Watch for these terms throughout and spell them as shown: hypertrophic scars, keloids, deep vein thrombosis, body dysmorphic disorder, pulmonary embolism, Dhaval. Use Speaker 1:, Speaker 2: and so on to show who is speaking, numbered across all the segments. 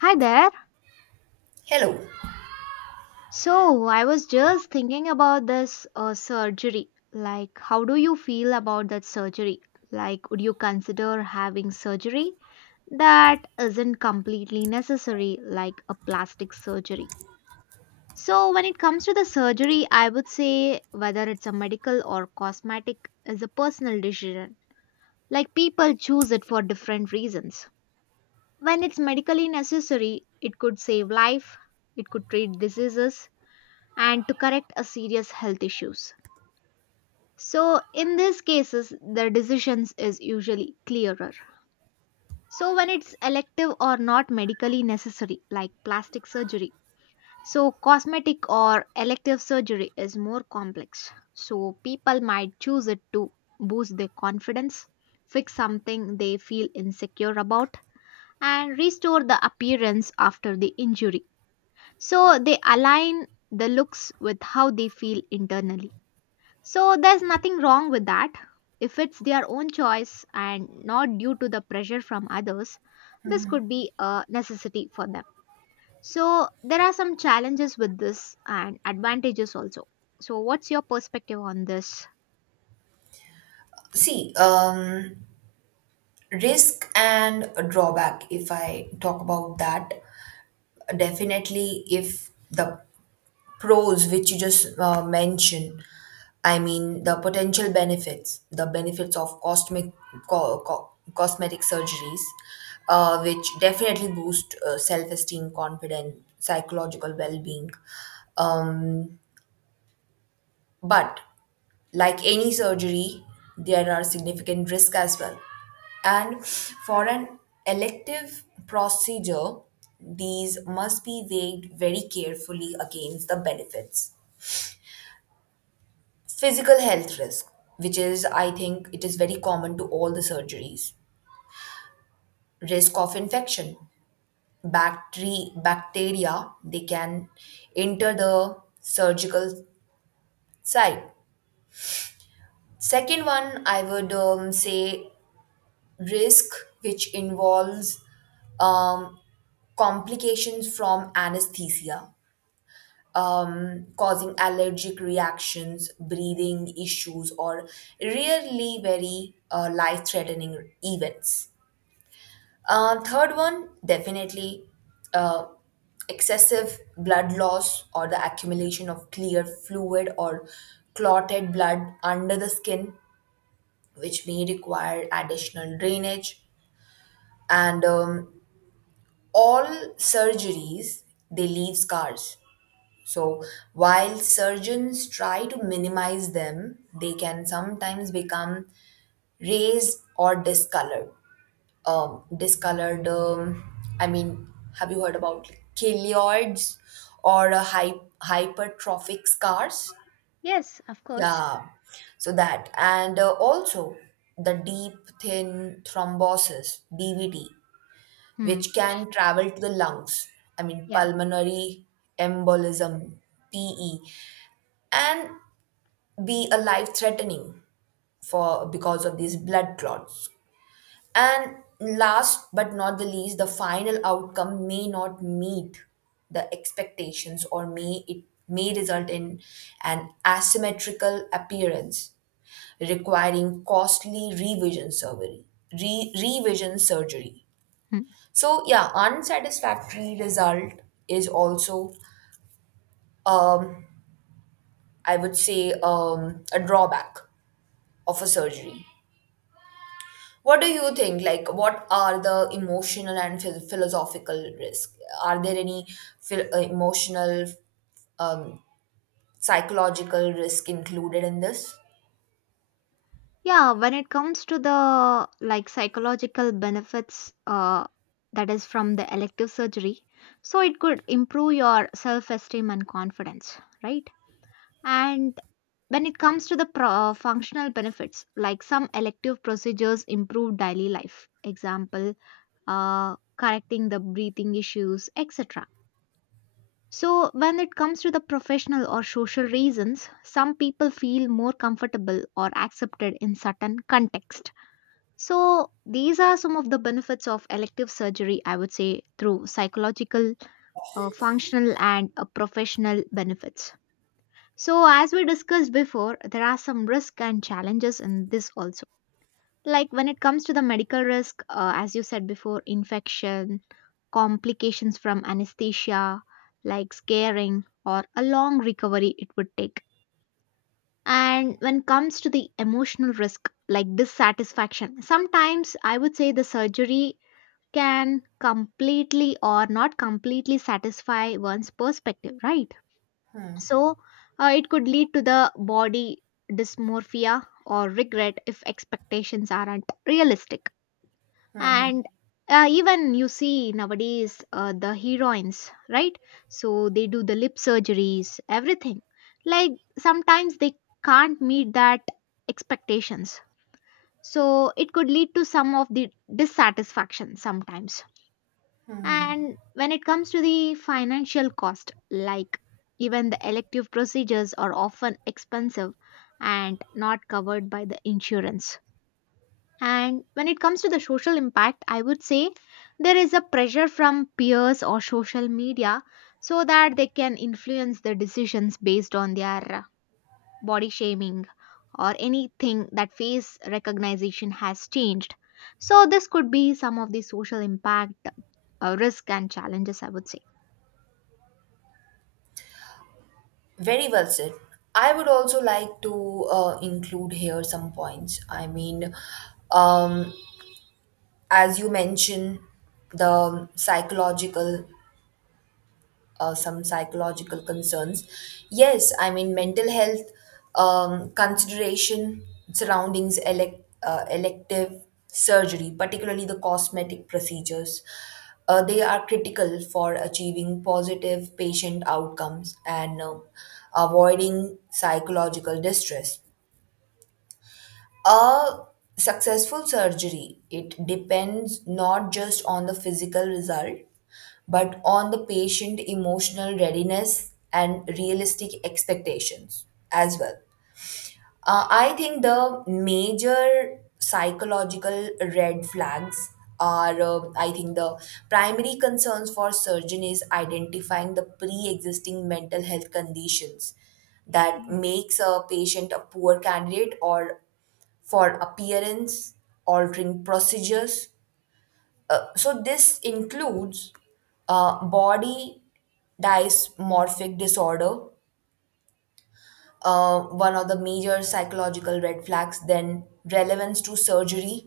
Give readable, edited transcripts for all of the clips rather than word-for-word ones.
Speaker 1: Hi there.
Speaker 2: Hello.
Speaker 1: So, I was just thinking about this surgery. Like, how do you feel about that surgery? Like, would you consider having surgery that isn't completely necessary, like a plastic surgery? So, when it comes to the surgery, I would say whether it's a medical or cosmetic is a personal decision. Like, people choose it for different reasons. When it's medically necessary, it could save life, it could treat diseases and to correct a serious health issues. So in these cases, the decisions is usually clearer. So when it's elective or not medically necessary, like plastic surgery, so cosmetic or elective surgery is more complex. So people might choose it to boost their confidence, fix something they feel insecure about, and restore the appearance after the injury. So they align the looks with how they feel internally. So there's nothing wrong with that. If it's their own choice and not due to the pressure from others, this could be a necessity for them. So there are some challenges with this and advantages also. So what's your perspective on this?
Speaker 2: See, um, Risk and drawback, if I talk about that, definitely if the pros which you just mentioned, I mean the potential benefits, the benefits of co- co- cosmetic surgeries, which definitely boost self-esteem, confidence, psychological well-being. Um, but Like any surgery, there are significant risks as well. And for an elective procedure, these must be weighed very carefully against the benefits. Physical health risk, which is, I think, it is very common to all the surgeries. Risk of infection. Bacteria, they can enter the surgical site. Second one, I would say risk, which involves um, complications from anesthesia, causing allergic reactions, breathing issues, or really very life threatening events. Third one, definitely uh, excessive blood loss or the accumulation of clear fluid or clotted blood under the skin, which may require additional drainage. And All surgeries, they leave scars, so while surgeons try to minimize them, they can sometimes become raised or discolored. um, discolored um, i mean have you heard about keloids or hypertrophic scars?
Speaker 1: Yes, of course.
Speaker 2: Yeah, so that, and also the deep thin thrombosis, DVT,
Speaker 1: Hmm.
Speaker 2: which can travel to the lungs. I mean,
Speaker 1: Yeah.
Speaker 2: pulmonary embolism, PE, and be a life threatening for because of these blood clots. And last but not the least, the final outcome may not meet the expectations, or may it may result in an asymmetrical appearance requiring costly revision surgery.
Speaker 1: Hmm.
Speaker 2: So yeah, unsatisfactory result is also, um, I would say, a drawback of a surgery. What do you think? Like, what are the emotional and philosophical risk? Are there any emotional, um, psychological risk included in this?
Speaker 1: Yeah, when it comes to the like psychological benefits that is from the elective surgery, so it could improve your self-esteem and confidence, right? And when it comes to the functional benefits, like some elective procedures improve daily life, example, correcting the breathing issues, etc. So, when it comes to the professional or social reasons, some people feel more comfortable or accepted in certain context. So, these are some of the benefits of elective surgery, I would say, through psychological, functional, and professional benefits. So, as we discussed before, there are some risks and challenges in this also. Like when it comes to the medical risk, as you said before, infection, complications from anesthesia, like scaring, or a long recovery it would take. And when it comes to the emotional risk, like dissatisfaction, sometimes I would say the surgery can completely or not completely satisfy one's perspective, right? So, it could lead to the body dysmorphia or regret if expectations aren't realistic. And even you see nowadays the heroines, right? So, they do the lip surgeries, everything. Like, sometimes they can't meet that expectations. So, it could lead to some of the dissatisfaction sometimes, and when it comes to the financial cost, like even the elective procedures are often expensive and not covered by the insurance. And when it comes to the social impact, I would say there is a pressure from peers or social media so that they can influence the decisions based on their body shaming, or anything that face recognition has changed. So, this could be some of the social impact, risk, and challenges, I would say.
Speaker 2: Very well said. I would also like to include here some points. I mean, um, as you mentioned, the psychological some psychological concerns. Yes, I mean mental health consideration surroundings elective surgery, particularly the cosmetic procedures. They are critical for achieving positive patient outcomes and avoiding psychological distress. A successful surgery, it depends not just on the physical result, but on the patient emotional readiness and realistic expectations as well. I think the major psychological red flags are, I think, the primary concerns for surgeon is identifying the pre-existing mental health conditions that makes a patient a poor candidate or for appearance altering procedures. So, this includes body dysmorphic disorder, one of the major psychological red flags, then relevance to surgery,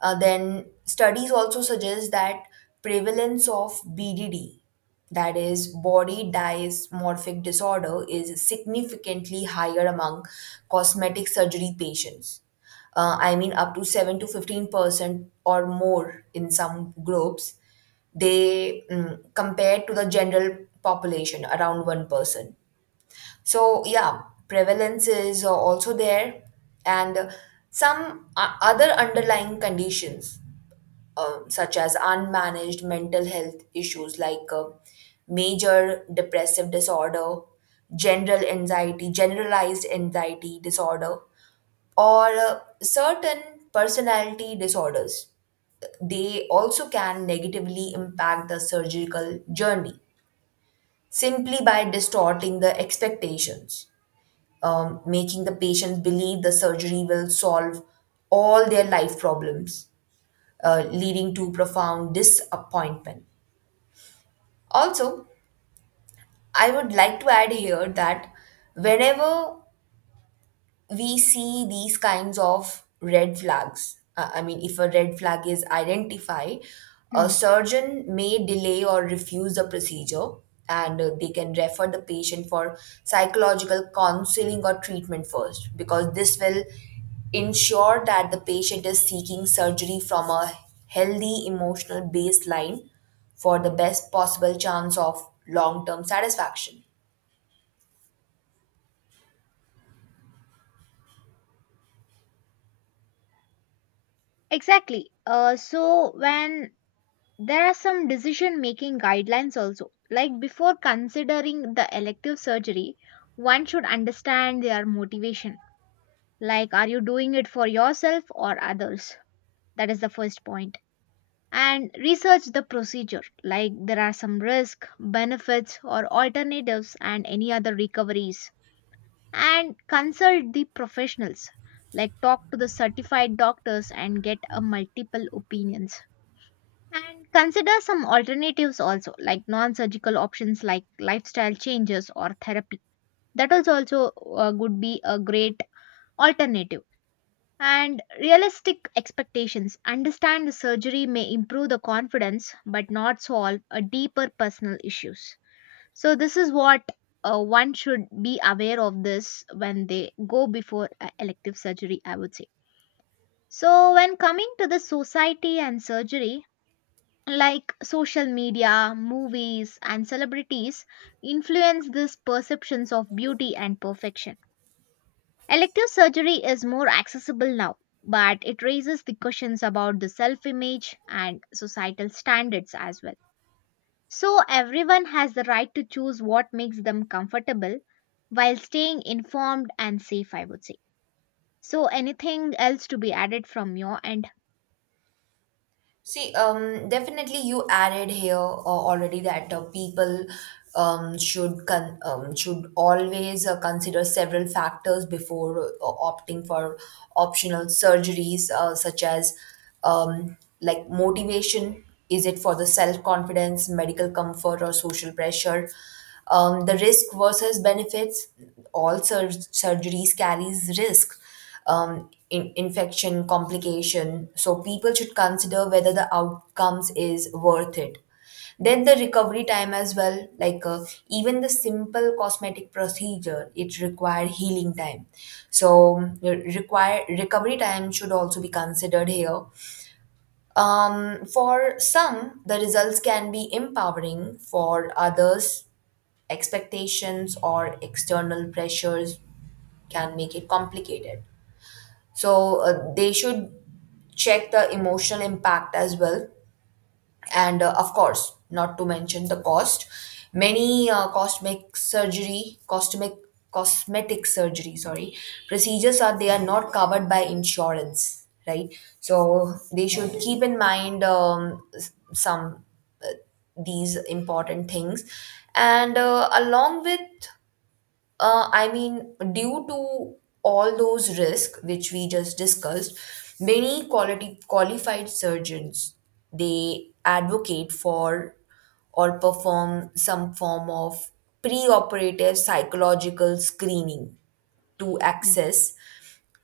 Speaker 2: then studies also suggest that prevalence of BDD, that is body dysmorphic disorder, is significantly higher among cosmetic surgery patients. I mean, up to 7 to 15% or more in some groups, they mm, compared to the general population around 1%. So, yeah, prevalence is also there, and some other underlying conditions such as unmanaged mental health issues like major depressive disorder, generalized anxiety disorder, or certain personality disorders. They also can negatively impact the surgical journey simply by distorting the expectations, making the patient believe the surgery will solve all their life problems, leading to profound disappointment. Also, I would like to add here that whenever we see these kinds of red flags. I mean, if a red flag is identified, a
Speaker 1: Hmm.
Speaker 2: surgeon may delay or refuse the procedure, and they can refer the patient for psychological counseling or treatment first, because this will ensure that the patient is seeking surgery from a healthy emotional baseline for the best possible chance of long term satisfaction.
Speaker 1: Exactly. So when there are some decision making guidelines also, like before considering the elective surgery, one should understand their motivation. Like, are you doing it for yourself or others? That is the first point. And research the procedure, like there are some risk benefits or alternatives and any other recoveries, and consult the professionals, like talk to the certified doctors and get a multiple opinions, and consider some alternatives also, like non-surgical options like lifestyle changes or therapy, that is also would be a great alternative, and realistic expectations. Understand the surgery may improve the confidence but not solve a deeper personal issues. So this is what one should be aware of this when they go before a elective surgery, I would say. So when coming to the society and surgery, like social media, movies and celebrities influence these perceptions of beauty and perfection. Elective surgery is more accessible now, but it raises the questions about the self image and societal standards as well. So, everyone has the right to choose what makes them comfortable while staying informed and safe, I would say. So, anything else to be added from your end?
Speaker 2: Definitely you added here already that people should always consider several factors before opting for optional surgeries, such as um, like motivation. Is it for the self confidence, medical comfort, or social pressure? The risk versus benefits. Surgeries carries risk, infection, complication. So people should consider whether the outcomes is worth it. Then the recovery time as well, like even the simple cosmetic procedure, it require healing time. So require recovery time should also be considered here. For some, the results can be empowering. For others, expectations or external pressures can make it complicated, so they should check the emotional impact as well, and of course not to mention the cost. Many cosmetic surgery, sorry, procedures are, they are not covered by insurance, right? So they should keep in mind some uh, these important things, and along with I mean, due to all those risks which we just discussed, many quality qualified surgeons, they advocate for or perform some form of preoperative psychological screening to
Speaker 1: Yeah.
Speaker 2: access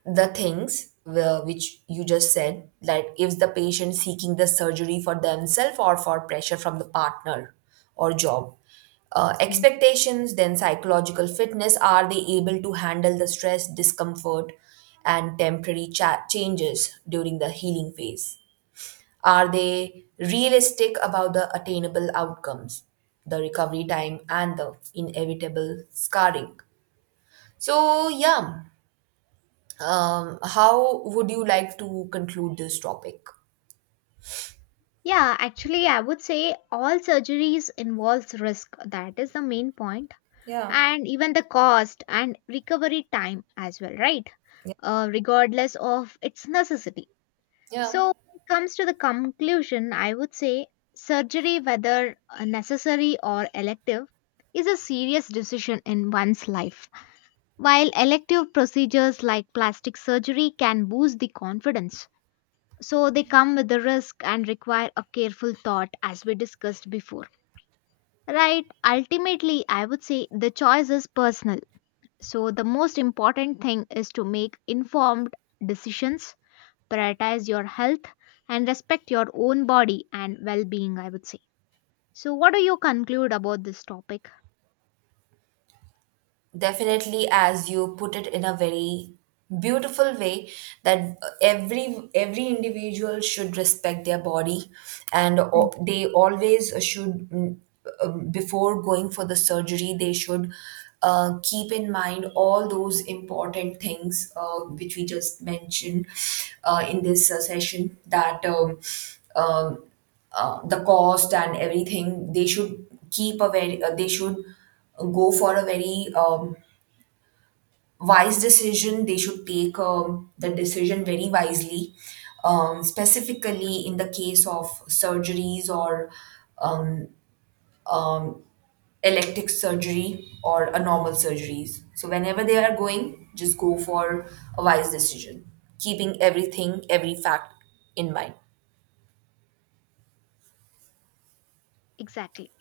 Speaker 2: the things which you just said, that if the patient seeking the surgery for themselves or for pressure from the partner or job
Speaker 1: Mm.
Speaker 2: expectations, then psychological fitness, are they able to handle the stress discomfort and temporary changes during the healing phase? Are they realistic about the attainable outcomes, the recovery time and the inevitable scarring? So yeah, how would you like to conclude this topic?
Speaker 1: Yeah, actually, I would say all surgeries involves risk. That is the main point,
Speaker 2: Yeah.
Speaker 1: and even the cost and recovery time as well, right?
Speaker 2: Yeah.
Speaker 1: Regardless of its necessity.
Speaker 2: Yeah,
Speaker 1: So, when it comes to the conclusion, I would say surgery, whether necessary or elective, is a serious decision in one's life. While elective procedures like plastic surgery can boost the confidence, so they come with the risk and require a careful thought, as we discussed before. Right, ultimately, I would say the choice is personal. So, the most important thing is to make informed decisions, prioritize your health, and respect your own body and well being, I would say. So, what do you conclude about this topic?
Speaker 2: definitely, as you put it in a very beautiful way, that every individual should respect their body, and
Speaker 1: Mm.
Speaker 2: they always should mm, before going for the surgery, they should keep in mind all those important things which we just mentioned in this session. That. Um, the cost and everything, they should keep a very they should go for a very wise decision, they should take the decision very wisely, specifically in the case of surgeries or um, um, elective surgery or a normal surgeries, so whenever they are going, just go for a wise decision, keeping everything, every fact, in mind.
Speaker 1: Exactly.